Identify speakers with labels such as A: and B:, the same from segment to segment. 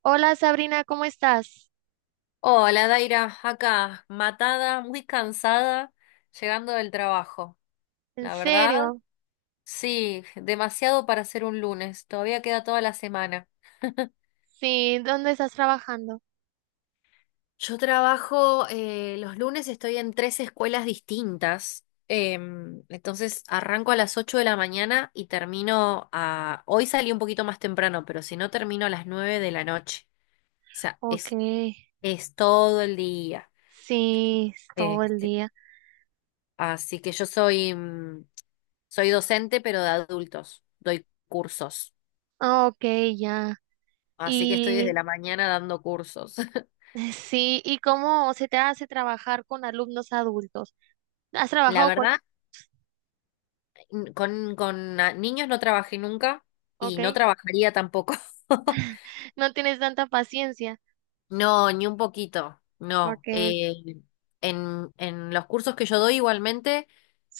A: Hola Sabrina, ¿cómo estás?
B: Hola, Daira, acá, matada, muy cansada, llegando del trabajo.
A: ¿En
B: La verdad,
A: serio?
B: sí, demasiado para ser un lunes, todavía queda toda la semana.
A: Sí, ¿dónde estás trabajando?
B: Yo trabajo, los lunes estoy en tres escuelas distintas, entonces arranco a las 8 de la mañana y termino a. Hoy salí un poquito más temprano, pero si no termino a las 9 de la noche. O sea,
A: Ok,
B: es todo el día.
A: sí, es todo el
B: este.
A: día.
B: Así que yo soy docente, pero de adultos. Doy cursos.
A: Ah, ok, ya.
B: Así que estoy desde
A: Y
B: la mañana dando cursos.
A: sí, ¿y cómo se te hace trabajar con alumnos adultos? ¿Has
B: La
A: trabajado con...
B: verdad, con niños no trabajé nunca y
A: Ok,
B: no trabajaría tampoco.
A: no tienes tanta paciencia.
B: No, ni un poquito. No.
A: Ok,
B: En los cursos que yo doy igualmente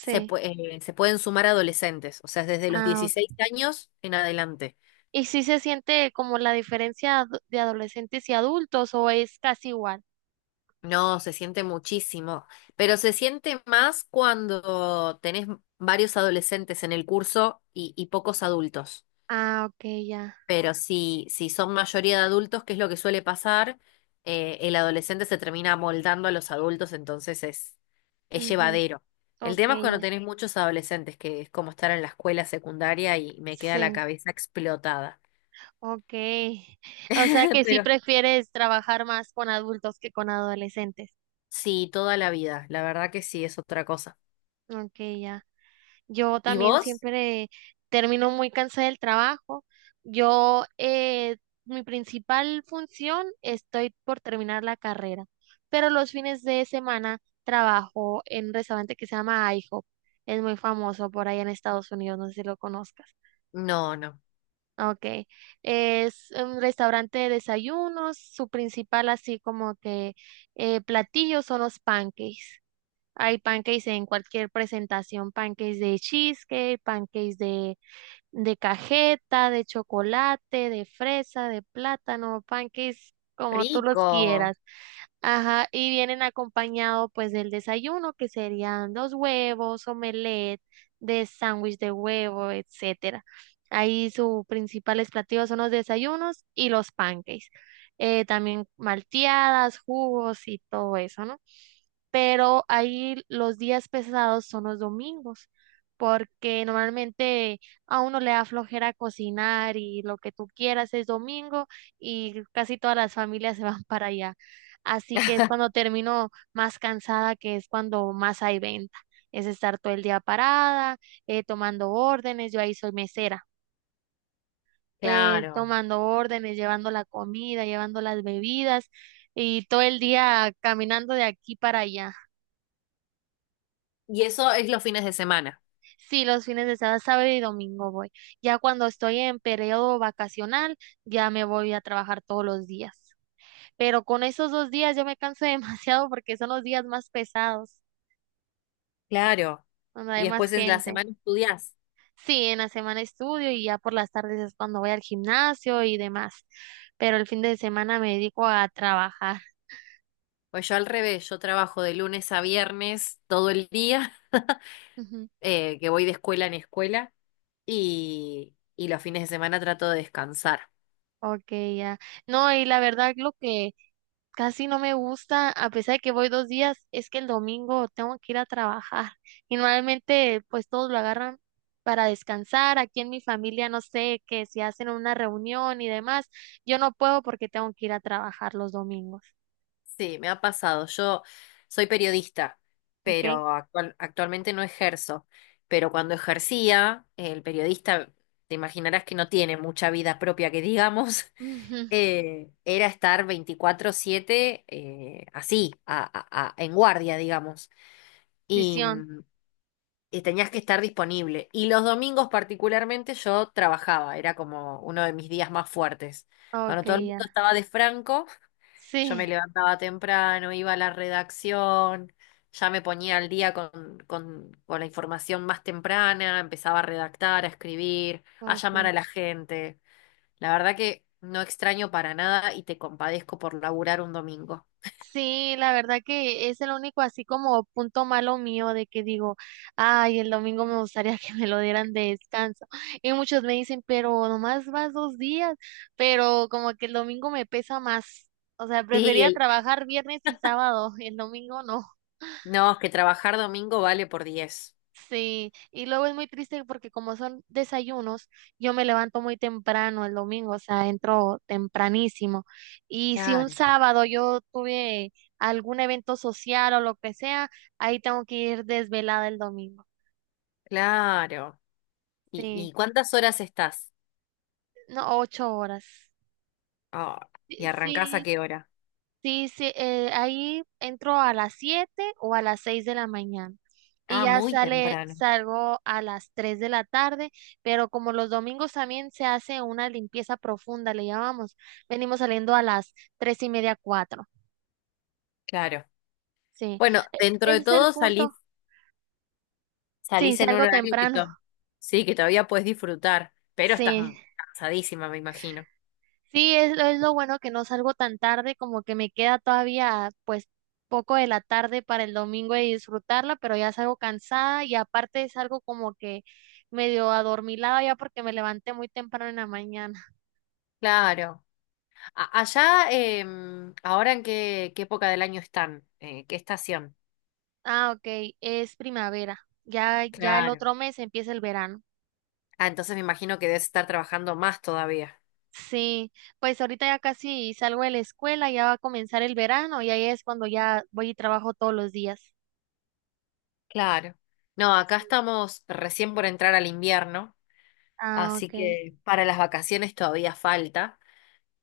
B: se, pue- se pueden sumar adolescentes, o sea, desde los
A: Ah,
B: 16
A: ok.
B: años en adelante.
A: ¿Y si se siente como la diferencia de adolescentes y adultos o es casi igual?
B: No, se siente muchísimo, pero se siente más cuando tenés varios adolescentes en el curso y pocos adultos.
A: Ah, ok, ya.
B: Pero si son mayoría de adultos, que es lo que suele pasar, el adolescente se termina amoldando a los adultos, entonces es
A: Ujú.
B: llevadero. El
A: Ok,
B: tema es cuando
A: ya.
B: tenés muchos adolescentes, que es como estar en la escuela secundaria y me queda la
A: Sí.
B: cabeza explotada.
A: Ok. O sea que sí
B: Pero
A: prefieres trabajar más con adultos que con adolescentes.
B: sí, toda la vida, la verdad que sí, es otra cosa.
A: Ok, ya. Yo
B: ¿Y
A: también
B: vos?
A: siempre termino muy cansada del trabajo. Yo, mi principal función, estoy por terminar la carrera, pero los fines de semana trabajo en un restaurante que se llama IHOP. Es muy famoso por allá en Estados Unidos, no sé si lo conozcas.
B: No, no.
A: Okay, es un restaurante de desayunos, su principal así como que platillo son los pancakes. Hay pancakes en cualquier presentación, pancakes de cheesecake, pancakes de cajeta, de chocolate, de fresa, de plátano, pancakes como tú los
B: Rico,
A: quieras. Ajá, y vienen acompañado pues del desayuno, que serían los huevos, omelette, de sándwich de huevo, etcétera. Ahí sus principales platillos son los desayunos y los pancakes. También malteadas, jugos y todo eso, ¿no? Pero ahí los días pesados son los domingos, porque normalmente a uno le da flojera cocinar y lo que tú quieras es domingo y casi todas las familias se van para allá. Así que es cuando termino más cansada, que es cuando más hay venta. Es estar todo el día parada, tomando órdenes, yo ahí soy mesera,
B: claro.
A: tomando órdenes, llevando la comida, llevando las bebidas y todo el día caminando de aquí para allá.
B: Y eso es los fines de semana,
A: Sí, los fines de semana, sábado y domingo voy. Ya cuando estoy en periodo vacacional, ya me voy a trabajar todos los días. Pero con esos dos días yo me canso demasiado porque son los días más pesados,
B: claro.
A: donde
B: Y
A: hay más
B: después en la
A: gente.
B: semana estudiás.
A: Sí, en la semana estudio y ya por las tardes es cuando voy al gimnasio y demás, pero el fin de semana me dedico a trabajar.
B: Pues yo al revés, yo trabajo de lunes a viernes todo el día,
A: Ujú.
B: que voy de escuela en escuela, y los fines de semana trato de descansar.
A: Ok, ya. No, y la verdad lo que casi no me gusta, a pesar de que voy dos días, es que el domingo tengo que ir a trabajar. Y normalmente pues todos lo agarran para descansar. Aquí en mi familia no sé que si hacen una reunión y demás, yo no puedo porque tengo que ir a trabajar los domingos.
B: Sí, me ha pasado. Yo soy periodista,
A: Ok.
B: pero actualmente no ejerzo. Pero cuando ejercía, el periodista, te imaginarás que no tiene mucha vida propia, que digamos.
A: Ujú.
B: Era estar 24/7 así, en guardia, digamos, y,
A: Decisión.
B: mm, y tenías que estar disponible. Y los domingos particularmente yo trabajaba, era como uno de mis días más fuertes.
A: Ok,
B: Cuando todo el mundo
A: ya.
B: estaba de franco, yo me
A: Sí.
B: levantaba temprano, iba a la redacción, ya me ponía al día con la información más temprana, empezaba a redactar, a escribir, a llamar a
A: Okay.
B: la gente. La verdad que no extraño para nada y te compadezco por laburar un domingo.
A: Sí, la verdad que es el único así como punto malo mío de que digo, ay, el domingo me gustaría que me lo dieran de descanso. Y muchos me dicen, pero nomás vas dos días, pero como que el domingo me pesa más. O sea,
B: Sí,
A: prefería
B: el...
A: trabajar viernes y sábado, el domingo no.
B: No, es que trabajar domingo vale por diez.
A: Sí, y luego es muy triste porque como son desayunos, yo me levanto muy temprano el domingo, o sea, entro tempranísimo. Y si un
B: Claro,
A: sábado yo tuve algún evento social o lo que sea, ahí tengo que ir desvelada el domingo.
B: claro. ¿Y,
A: Sí,
B: y cuántas horas estás?
A: no, 8 horas.
B: Ah, ¿y arrancás a
A: Sí,
B: qué hora?
A: sí, sí, ahí entro a las 7 o a las 6 de la mañana y
B: Ah,
A: ya
B: muy temprano.
A: salgo a las 3 de la tarde, pero como los domingos también se hace una limpieza profunda, le llamamos, venimos saliendo a las 3 y media, 4.
B: Claro.
A: Sí,
B: Bueno, dentro de
A: ese es el
B: todo
A: punto.
B: salís,
A: Sí,
B: salís en un
A: salgo
B: horario
A: temprano.
B: sí, que todavía puedes disfrutar, pero estás
A: Sí.
B: cansadísima, me imagino.
A: Sí, es lo bueno que no salgo tan tarde, como que me queda todavía pues poco de la tarde para el domingo y disfrutarla, pero ya salgo cansada y aparte salgo como que medio adormilada ya porque me levanté muy temprano en la mañana.
B: Claro. Allá, ¿ahora en qué época del año están? ¿Qué estación?
A: Ah, ok, es primavera. Ya, ya el
B: Claro.
A: otro mes empieza el verano.
B: Ah, entonces me imagino que debes estar trabajando más todavía.
A: Sí, pues ahorita ya casi salgo de la escuela, ya va a comenzar el verano y ahí es cuando ya voy y trabajo todos los días.
B: Claro. No, acá
A: Sí.
B: estamos recién por entrar al invierno,
A: Ah,
B: así
A: ok,
B: que para las vacaciones todavía falta.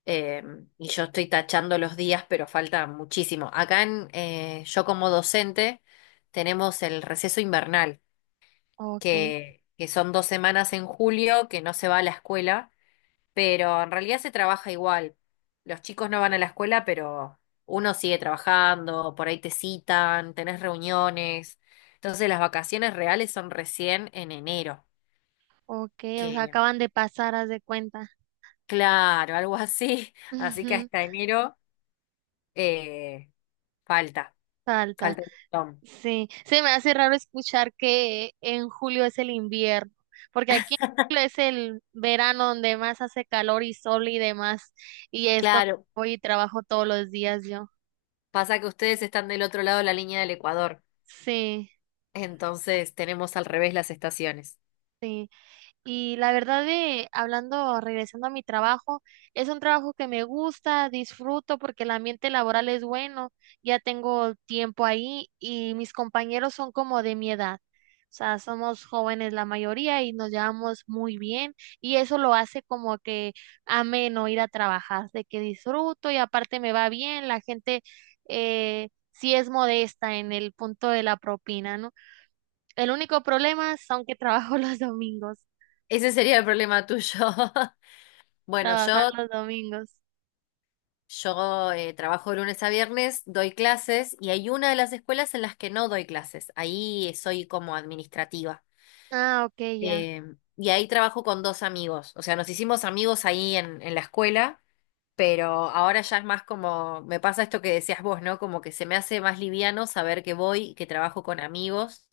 B: eh, y yo estoy tachando los días, pero falta muchísimo. Acá yo como docente tenemos el receso invernal,
A: ok.
B: que son 2 semanas en julio que no se va a la escuela pero en realidad se trabaja igual. Los chicos no van a la escuela, pero uno sigue trabajando, por ahí te citan, tenés reuniones. Entonces las vacaciones reales son recién en enero,
A: Ok, o sea,
B: que
A: acaban de pasar, haz de cuenta.
B: claro, algo así. Así que
A: Ujú.
B: hasta enero eh, falta,
A: Salta.
B: falta un montón.
A: Sí, se me hace raro escuchar que en julio es el invierno, porque aquí en julio es el verano donde más hace calor y sol y demás, y es cuando
B: Claro,
A: voy y trabajo todos los días yo.
B: pasa que ustedes están del otro lado de la línea del Ecuador,
A: Sí,
B: entonces tenemos al revés las estaciones.
A: sí. Y la verdad de, hablando, regresando a mi trabajo, es un trabajo que me gusta, disfruto porque el ambiente laboral es bueno, ya tengo tiempo ahí y mis compañeros son como de mi edad. O sea, somos jóvenes la mayoría y nos llevamos muy bien y eso lo hace como que ameno ir a trabajar, de que disfruto y aparte me va bien, la gente sí es modesta en el punto de la propina, ¿no? El único problema son que trabajo los domingos.
B: Ese sería el problema tuyo. Bueno,
A: Trabajar
B: yo
A: los domingos.
B: Yo eh, trabajo de lunes a viernes, doy clases y hay una de las escuelas en las que no doy clases. Ahí soy como administrativa.
A: Ah, ok, ya.
B: Eh, y ahí trabajo con dos amigos. O sea, nos hicimos amigos ahí en la escuela, pero ahora ya es más como, me pasa esto que decías vos, ¿no? Como que se me hace más liviano saber que voy, y que trabajo con amigos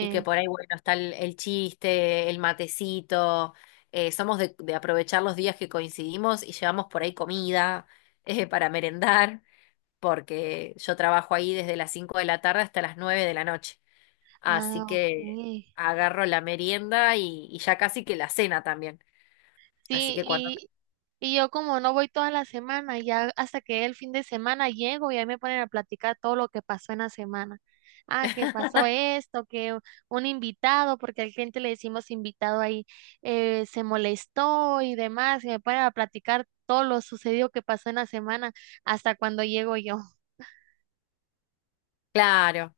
B: y que por ahí, bueno, está el chiste, el matecito. Somos de aprovechar los días que coincidimos y llevamos por ahí comida para merendar porque yo trabajo ahí desde las 5 de la tarde hasta las 9 de la noche. Así
A: Ah, ok.
B: que agarro la merienda y ya casi que la cena también. Así
A: Sí,
B: que cuando...
A: y, y yo como no voy toda la semana, ya hasta que el fin de semana llego y ahí me ponen a platicar todo lo que pasó en la semana. Ah, que pasó esto, que un invitado, porque al cliente le decimos invitado ahí, se molestó y demás, y me ponen a platicar todo lo sucedido que pasó en la semana hasta cuando llego yo.
B: Claro.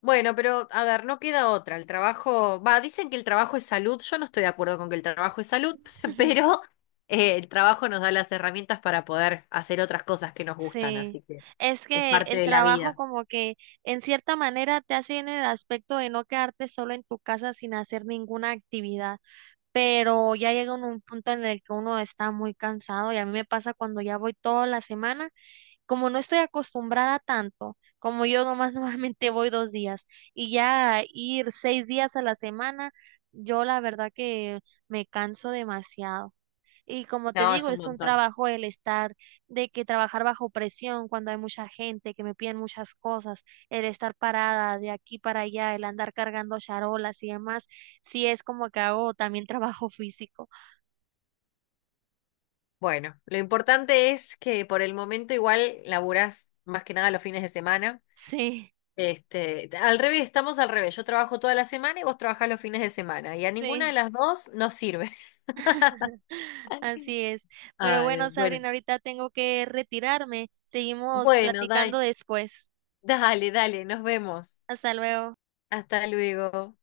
B: Bueno, pero a ver, no queda otra. El trabajo, va, dicen que el trabajo es salud. Yo no estoy de acuerdo con que el trabajo es salud, pero el trabajo nos da las herramientas para poder hacer otras cosas que nos gustan,
A: Sí,
B: así que
A: es
B: es
A: que
B: parte
A: el
B: de la
A: trabajo
B: vida.
A: como que en cierta manera te hace bien en el aspecto de no quedarte solo en tu casa sin hacer ninguna actividad, pero ya llega un punto en el que uno está muy cansado y a mí me pasa cuando ya voy toda la semana, como no estoy acostumbrada tanto, como yo nomás normalmente voy dos días y ya ir 6 días a la semana, yo la verdad que me canso demasiado. Y como te
B: No, es
A: digo,
B: un
A: es un
B: montón.
A: trabajo el estar, de que trabajar bajo presión cuando hay mucha gente, que me piden muchas cosas, el estar parada de aquí para allá, el andar cargando charolas y demás, sí es como que hago también trabajo físico.
B: Bueno, lo importante es que por el momento igual laburás más que nada los fines de semana.
A: Sí,
B: Al revés, estamos al revés. Yo trabajo toda la semana y vos trabajás los fines de semana. Y a ninguna de
A: sí,
B: las dos nos sirve.
A: así es. Pero
B: Ay,
A: bueno,
B: Dios. Bueno.
A: Sabrina, ahorita tengo que retirarme. Seguimos
B: Bueno,
A: platicando después.
B: dale, dale, nos vemos.
A: Hasta luego.
B: Hasta luego.